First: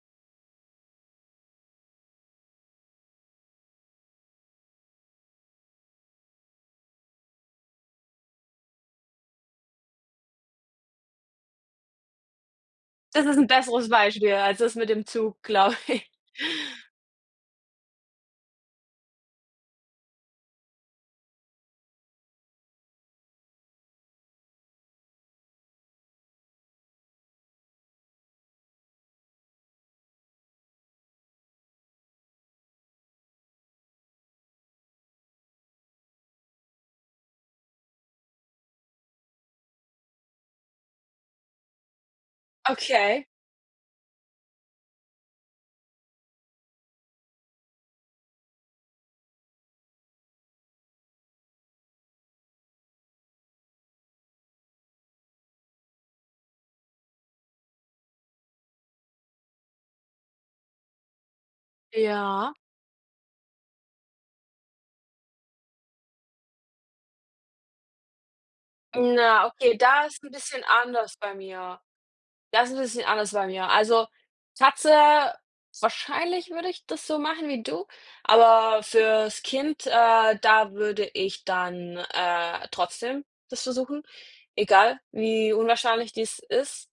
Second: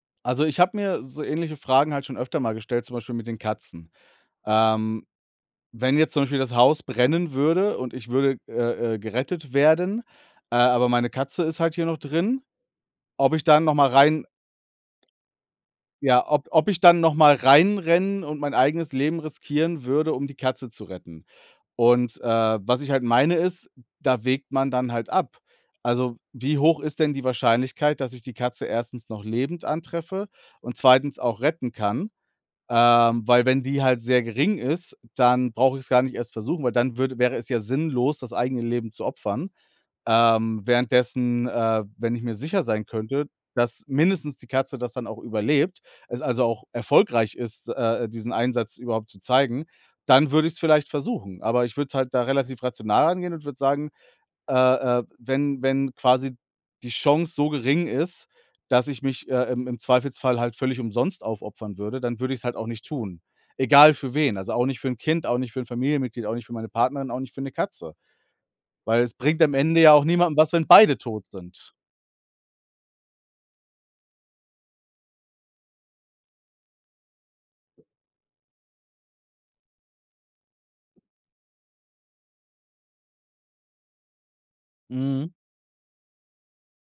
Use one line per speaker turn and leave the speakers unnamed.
Also, ich habe mir so ähnliche Fragen halt schon öfter mal gestellt, zum Beispiel mit den Katzen. Ähm, wenn jetzt zum Beispiel das Haus brennen würde und ich würde, äh, äh, gerettet werden, äh, aber meine Katze ist halt hier noch drin,
Das
ob
ist
ich
'n
da noch mal
besseres
rein
Beispiel als das mit dem Zug, glaube ich.
ja, ob ob ich dann noch mal reinrennen und mein eigenes Leben riskieren würde, um die Katze zu retten. Und, äh, was ich halt meine, ist, hm, da wägt man dann halt ab. Also, wie hoch ist denn die Wahrscheinlichkeit, dass ich die Katze 1. noch lebend antreffe und 2. auch retten kann? Ähm, weil wenn die halt sehr gering ist, dann brauche ich es gar nicht erst versuchen, weil dann würde wäre es ja sinnlos, das eigene Leben zu opfern. Ähm, währenddessen, äh, wenn ich mir sicher sein
Okay.
könnte, dass mindestens die Katze das dann auch überlebt, es also auch erfolgreich ist, äh, diesen Einsatz überhaupt zu zeigen, dann würde ich es vielleicht versuchen. Aber ich würde es halt da relativ rational angehen und würde sagen, äh, äh: „Wenn wenn quasi die Chance so gering ist, dass ich mich, äh, im im Zweifelsfall halt völlig umsonst aufopfern würde, dann würde ich es
Ja.
halt auch nicht tun." Egal für wen, also, auch nicht für 'n Kind, auch nicht für 'n Familienmitglied, auch nicht für meine Partnerin, auch nicht für 'ne Katze. Weil es
Hm,
bringt
na,
am
okay,
Ende ja
da
auch
ist 'n
niemandem was,
bisschen
wenn beide
anders
tot
bei
sind.
mir da ist 'n bisschen anders bei mir. Also, Katze wahrscheinlich würde ich das so machen wie du, aber fürs Kind, äh, da würde ich dann, äh, trotzdem das versuchen, egal
Mhm.
wie unwahrscheinlich dies ist.